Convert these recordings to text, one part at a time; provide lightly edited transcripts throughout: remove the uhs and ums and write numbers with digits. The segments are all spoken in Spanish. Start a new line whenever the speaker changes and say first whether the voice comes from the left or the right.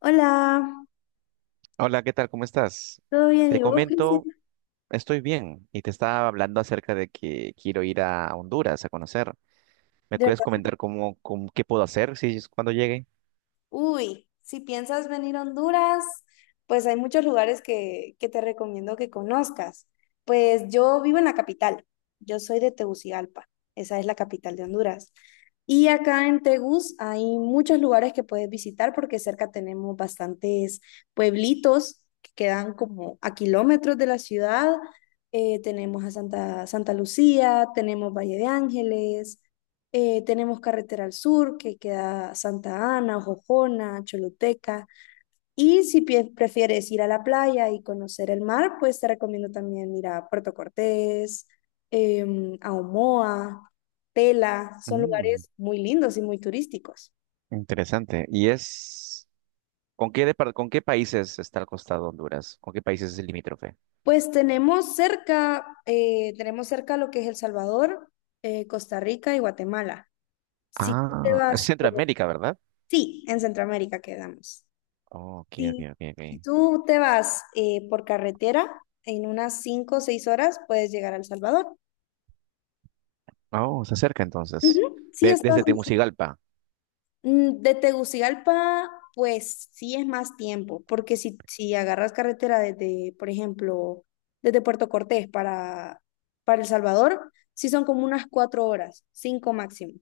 left: Hola,
right: Hola, ¿qué tal? ¿Cómo estás?
left: ¿todo bien?
right: Te
left: ¿Y vos, Cristian?
right: comento, estoy bien y te estaba hablando acerca de que quiero ir a Honduras a conocer. ¿Me
left: De
right: puedes
left: verdad.
right: comentar qué puedo hacer si es cuando llegue?
left: Uy, si piensas venir a Honduras, pues hay muchos lugares que te recomiendo que conozcas. Pues yo vivo en la capital, yo soy de Tegucigalpa, esa es la capital de Honduras. Y acá en Tegus hay muchos lugares que puedes visitar porque cerca tenemos bastantes pueblitos que quedan como a kilómetros de la ciudad. Tenemos a Santa Lucía, tenemos Valle de Ángeles. Tenemos Carretera al Sur, que queda Santa Ana, Jojona, Choluteca. Y si prefieres ir a la playa y conocer el mar, pues te recomiendo también ir a Puerto Cortés, a Omoa, Tela. Son
right: Mm,
left: lugares muy lindos y muy turísticos.
right: interesante. ¿Y es con qué países está al costado Honduras? ¿Con qué países es el limítrofe?
left: Pues tenemos cerca lo que es El Salvador, Costa Rica y Guatemala. Si tú te
right: Ah, es
left: vas,
right: Centroamérica, ¿verdad?
left: sí, en Centroamérica quedamos.
right: Oh, ok, ok,
left: Si,
right: ok, ok.
left: si tú te vas por carretera, en unas 5 o 6 horas puedes llegar a El Salvador.
right: Oh, se acerca entonces.
left: Ujú. Sí, estás
right: Desde Tegucigalpa.
left: de Tegucigalpa, pues sí es más tiempo, porque si agarras carretera desde, por ejemplo, desde Puerto Cortés para El Salvador, sí son como unas 4 horas, 5 máximo.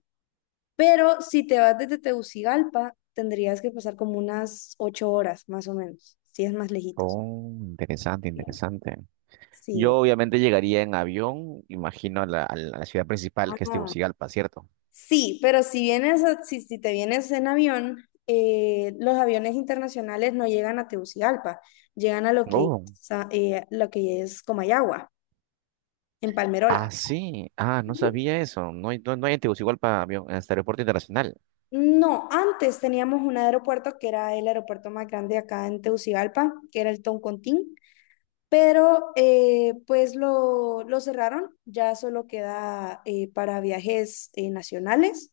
left: Pero si te vas desde Tegucigalpa, tendrías que pasar como unas 8 horas, más o menos, si es más lejitos.
right: Oh, interesante, interesante.
left: Sí.
right: Yo obviamente llegaría en avión, imagino, a la ciudad principal que es
left: Ah,
right: Tegucigalpa, ¿cierto?
left: sí, pero si vienes, si te vienes en avión, los aviones internacionales no llegan a Tegucigalpa, llegan a lo que,
right: Oh.
left: sa- eh, lo que es Comayagua, en Palmerola.
right: Ah, sí. Ah, no sabía eso. No hay en Tegucigalpa avión, en este aeropuerto internacional.
left: No, antes teníamos un aeropuerto que era el aeropuerto más grande acá en Tegucigalpa, que era el Toncontín, pero pues lo cerraron, ya solo queda para viajes nacionales,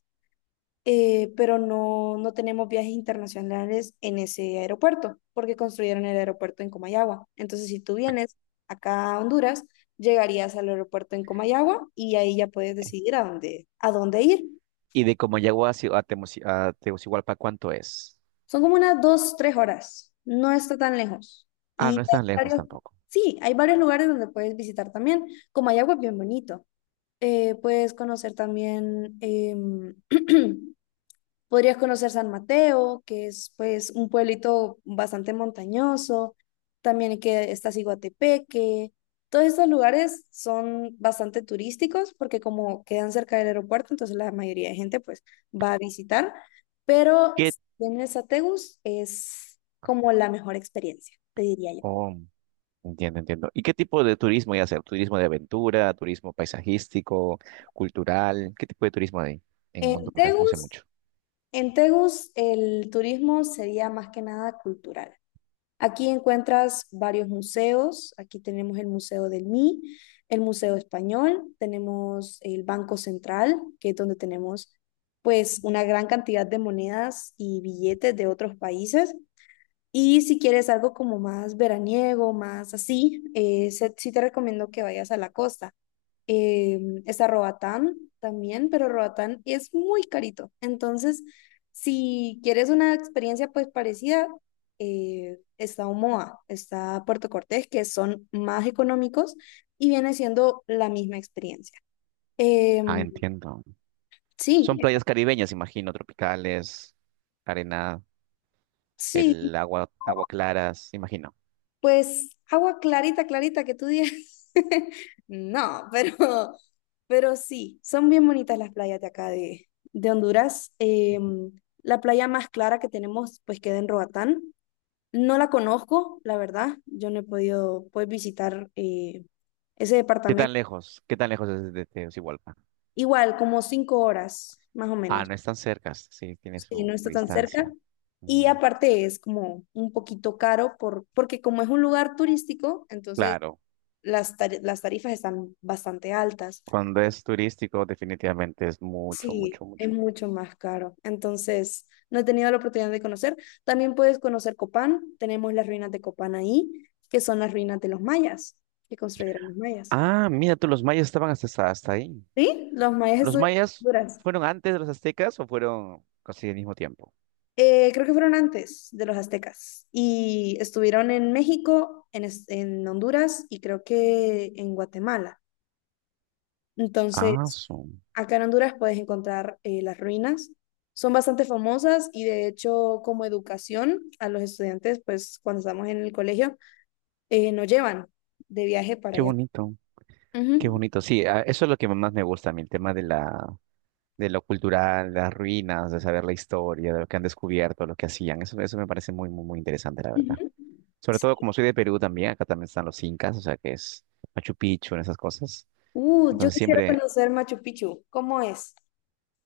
left: pero no tenemos viajes internacionales en ese aeropuerto, porque construyeron el aeropuerto en Comayagua. Entonces, si tú vienes acá a Honduras, llegarías al aeropuerto en Comayagua y ahí ya puedes decidir a a dónde ir.
right: ¿Y de Comayagua a, Tegucigalpa cuánto es?
left: Son como unas dos, tres horas, no está tan lejos.
right: Ah, no
left: Y
right: es
left: hay
right: tan lejos
left: varios,
right: tampoco.
left: sí, hay varios lugares donde puedes visitar también. Comayagua es bien bonito. Puedes conocer también... Podrías conocer San Mateo, que es pues un pueblito bastante montañoso, también que está Ciguatepeque. Todos estos lugares son bastante turísticos porque como quedan cerca del aeropuerto, entonces la mayoría de gente pues va a visitar, pero
right: ¿Qué?
left: en Tegus es como la mejor experiencia, te diría yo.
right: Oh, entiendo, entiendo. ¿Y qué tipo de turismo hay hacer? ¿Turismo de aventura, turismo paisajístico, cultural? ¿Qué tipo de turismo hay en
left: En
right: Honduras? No sé
left: Tegus,
right: mucho.
left: en Tegus el turismo sería más que nada cultural. Aquí encuentras varios museos. Aquí tenemos el Museo del MI, el Museo Español, tenemos el Banco Central, que es donde tenemos pues una gran cantidad de monedas y billetes de otros países. Y si quieres algo como más veraniego, más así, sí te recomiendo que vayas a la costa. Eh, Está Roatán también, pero Roatán es muy carito. Entonces, si quieres una experiencia pues parecida, está Omoa, está Puerto Cortés, que son más económicos y viene siendo la misma experiencia.
right: Ah,
left: Em,
right: entiendo. Son
left: sí,
right: playas caribeñas, imagino, tropicales, arena.
left: sí.
right: El agua claras, imagino.
left: Pues agua clarita, clarita que tú digas. No, pero sí, son bien bonitas las playas de acá de Honduras. La playa más clara que tenemos, pues queda en Roatán. No la conozco, la verdad. Yo no he podido pues, visitar ese
right: ¿Qué
left: departamento.
right: tan lejos? ¿Qué tan lejos es de Tegucigalpa?
left: Igual, como cinco horas, más o
right: Ah,
left: menos.
right: no es tan cerca, sí, tiene
left: Sí, no
right: su
left: está tan cerca.
right: distancia.
left: Y
right: Mm.
left: aparte es como un poquito caro porque como es un lugar turístico, entonces
right: Claro,
left: las tarifas están bastante altas.
right: cuando es turístico, definitivamente es mucho,
left: Sí,
right: mucho,
left: es
right: mucho.
left: mucho más caro. Entonces, no he tenido la oportunidad de conocer. También puedes conocer Copán. Tenemos las ruinas de Copán ahí, que son las ruinas de los mayas, que construyeron los mayas.
right: Ah, mira tú, los mayas estaban hasta ahí.
left: ¿Sí? Los mayas
right: ¿Los
left: estuvieron en
right: mayas
left: Honduras.
right: fueron antes de los aztecas o fueron casi al mismo tiempo?
left: Creo que fueron antes de los aztecas. Y estuvieron en México, en Honduras y creo que en Guatemala.
right: Ah,
left: Entonces,
right: su-
left: acá en Honduras puedes encontrar las ruinas. Son bastante famosas y de hecho como educación a los estudiantes, pues cuando estamos en el colegio, nos llevan de viaje para
right: ¡Qué
left: allá.
right: bonito, qué
left: Ujú,
right: bonito! Sí, ah, eso es lo que más me gusta a mí, el tema de la de lo cultural, las ruinas, de saber la historia, de lo que han descubierto, lo que hacían. Eso me parece muy, muy, muy interesante, la verdad.
left: ujú.
right: Sobre todo como soy de Perú también, acá también están los incas, o sea que es Machu Picchu, en esas cosas.
left: Yo
right: Entonces
left: quisiera
right: siempre,
left: conocer Machu Picchu. ¿Cómo es?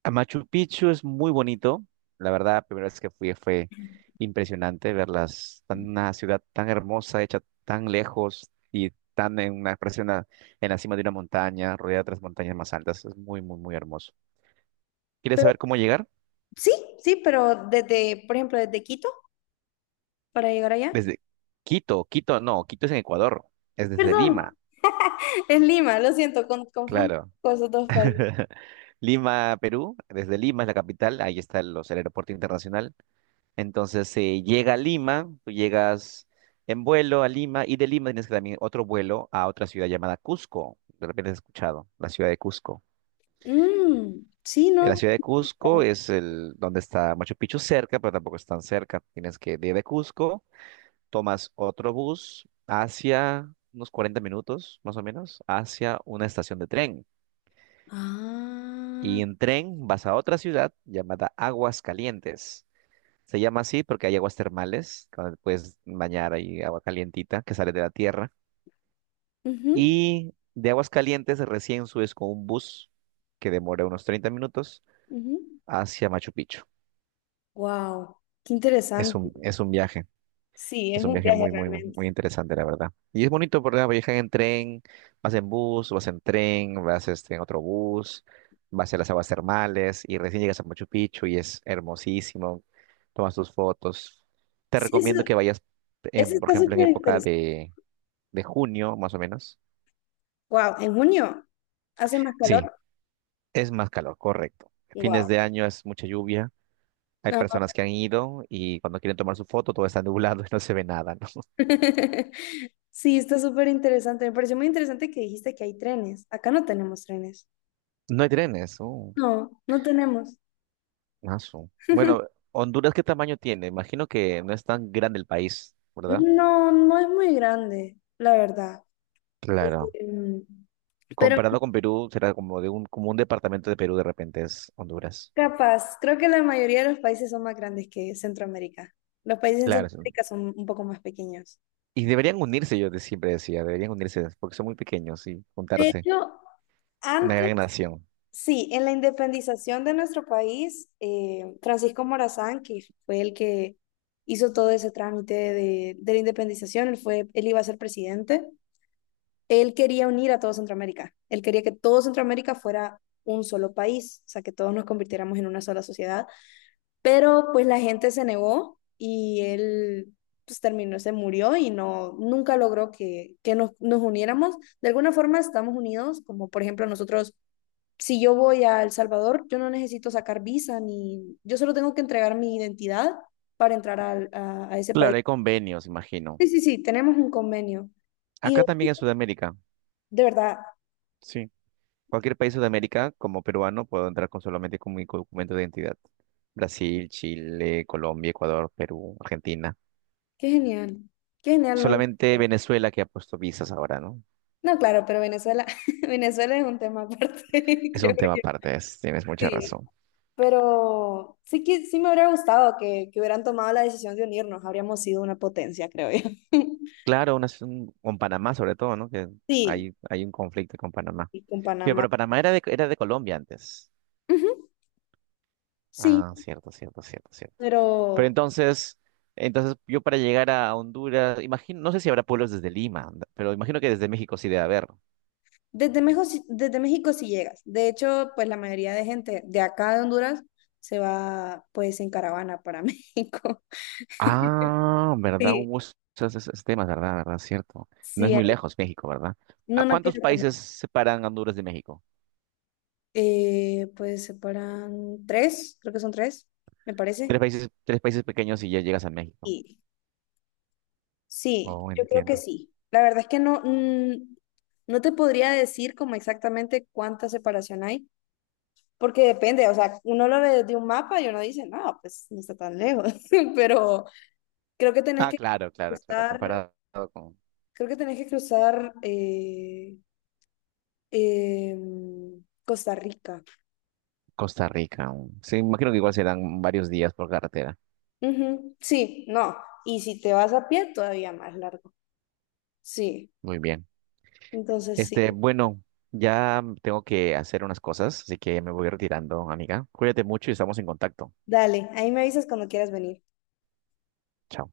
right: a Machu Picchu es muy bonito. La verdad, la primera vez que fui fue impresionante verlas, tan, una ciudad tan hermosa, hecha tan lejos y tan en la cima de una montaña, rodeada de otras montañas más altas. Es muy, muy, muy hermoso. ¿Quieres
left: Pero,
right: saber cómo llegar?
left: sí, sí, pero desde, por ejemplo, desde Quito para llegar allá.
right: Desde Quito, Quito, no, Quito es en Ecuador, es desde
left: Perdón,
right: Lima,
left: es Lima, lo siento, confundo
right: claro.
left: con esos dos países.
right: Lima, Perú, desde Lima es la capital, ahí está el aeropuerto internacional. Entonces se llega a Lima, tú llegas en vuelo a Lima y de Lima tienes que también otro vuelo a otra ciudad llamada Cusco. De repente has escuchado, la ciudad de Cusco.
left: Mm, sí,
right: La
left: ¿no?
right: ciudad de Cusco es el donde está Machu Picchu cerca, pero tampoco es tan cerca. Tienes que de Cusco tomas otro bus hacia unos 40 minutos, más o menos, hacia una estación de tren.
left: Ah,
right: Y en tren vas a otra ciudad llamada Aguas Calientes. Se llama así porque hay aguas termales, donde te puedes bañar, hay agua calientita que sale de la tierra. Y de Aguas Calientes recién subes con un bus que demora unos 30 minutos hacia Machu Picchu.
left: wow, qué interesante.
right: Es un viaje.
left: Sí,
right: Es
left: es
right: un
left: un
right: viaje
left: viaje
right: muy, muy, muy
left: realmente.
right: interesante, la verdad. Y es bonito, ¿verdad? Viajan en tren, vas en bus, vas en tren, vas este, en otro bus, vas a las aguas termales y recién llegas a Machu Picchu y es hermosísimo. Tomas tus fotos. Te
left: Sí, eso,
right: recomiendo que vayas,
left: eso
right: en, por
left: está
right: ejemplo, en
left: súper
right: época
left: interesante.
right: de junio, más o menos.
left: Wow, en junio hace más
right: Sí,
left: calor.
right: es más calor, correcto. Fines
left: Wow.
right: de año es mucha lluvia. Hay
left: No.
right: personas que han ido y cuando quieren tomar su foto todo está nublado y no se ve nada, ¿no?
left: Sí, está súper interesante. Me pareció muy interesante que dijiste que hay trenes. Acá no tenemos trenes.
right: No hay trenes. Oh.
left: No tenemos.
right: Mazo. Bueno, Honduras, ¿qué tamaño tiene? Imagino que no es tan grande el país, ¿verdad?
left: No es muy grande, la verdad.
right: Claro.
left: Em, Pero
right: Comparado con Perú, será como como un departamento de Perú de repente es Honduras.
left: capaz, creo que la mayoría de los países son más grandes que Centroamérica. Los países en
right: Claro, sí.
left: Centroamérica son un poco más pequeños.
right: Y deberían unirse, yo siempre decía, deberían unirse, porque son muy pequeños y
left: De
right: juntarse.
left: hecho,
right: Una
left: antes,
right: gran nación.
left: sí, en la independización de nuestro país, Francisco Morazán, que fue el que hizo todo ese trámite de la independización, él fue, él iba a ser presidente, él quería unir a todo Centroamérica, él quería que todo Centroamérica fuera un solo país, o sea, que todos nos convirtiéramos en una sola sociedad. Pero pues la gente se negó y él pues terminó, se murió y no, nunca logró que nos uniéramos. De alguna forma estamos unidos, como por ejemplo nosotros, si yo voy a El Salvador, yo no necesito sacar visa ni, yo solo tengo que entregar mi identidad para entrar a ese país.
right: Claro, hay convenios, imagino.
left: Sí, sí, sí, tenemos un convenio. Y de,
right: Acá también en Sudamérica.
left: de verdad,
right: Sí. Cualquier país de Sudamérica, como peruano, puedo entrar con solamente con mi documento de identidad. Brasil, Chile, Colombia, Ecuador, Perú, Argentina.
left: qué genial, qué genial. No,
right: Solamente Venezuela que ha puesto visas ahora, ¿no?
left: no, claro, pero Venezuela, Venezuela es un tema aparte,
right: Es
left: creo
right: un tema
left: yo.
right: aparte, tienes mucha
left: Sí.
right: razón.
left: Pero sí que sí me hubiera gustado que hubieran tomado la decisión de unirnos. Habríamos sido una potencia, creo yo.
right: Claro, con Panamá sobre todo, ¿no? Que
left: Sí,
right: hay un conflicto con Panamá.
left: y con
right: Sí,
left: Panamá.
right: pero Panamá era era de Colombia antes.
left: Ujú, sí,
right: Ah, cierto, cierto, cierto, cierto. Pero
left: pero
right: entonces, entonces yo para llegar a Honduras, imagino, no sé si habrá pueblos desde Lima, pero imagino que desde México sí debe haber.
left: desde México sí llegas. De hecho, pues la mayoría de gente de acá de Honduras se va pues en caravana para México.
right: Ah, ¿verdad?
left: Sí,
right: Hubo esos, esos temas, ¿verdad? ¿Verdad? Cierto. No es
left: sí,
right: muy
left: ahí.
right: lejos México, ¿verdad?
left: No,
right: ¿A
left: no
right: cuántos
left: queda tan-
right: países separan Honduras de México?
left: Pues separan tres, creo que son tres, me parece.
right: Tres países pequeños y ya llegas a México.
left: Sí,
right: Oh,
left: yo creo que
right: entiendo.
left: sí. La verdad es que no, no te podría decir como exactamente cuánta separación hay, porque depende, o sea, uno lo ve desde un mapa y uno dice, no, pues no está tan lejos, pero creo que tenés
right: Ah,
left: que
right: claro, claro, claro.
left: cruzar,
right: Comparado con
left: creo que tenés que cruzar Costa Rica.
right: Costa Rica. Mm. Sí, imagino que igual serán varios días por carretera.
left: Ujú, sí, no, y si te vas a pie, todavía más largo. Sí,
right: Muy bien.
left: entonces sí,
right: Este, bueno, ya tengo que hacer unas cosas, así que me voy retirando, amiga. Cuídate mucho y estamos en contacto.
left: dale, ahí me avisas cuando quieras venir.
right: Chao.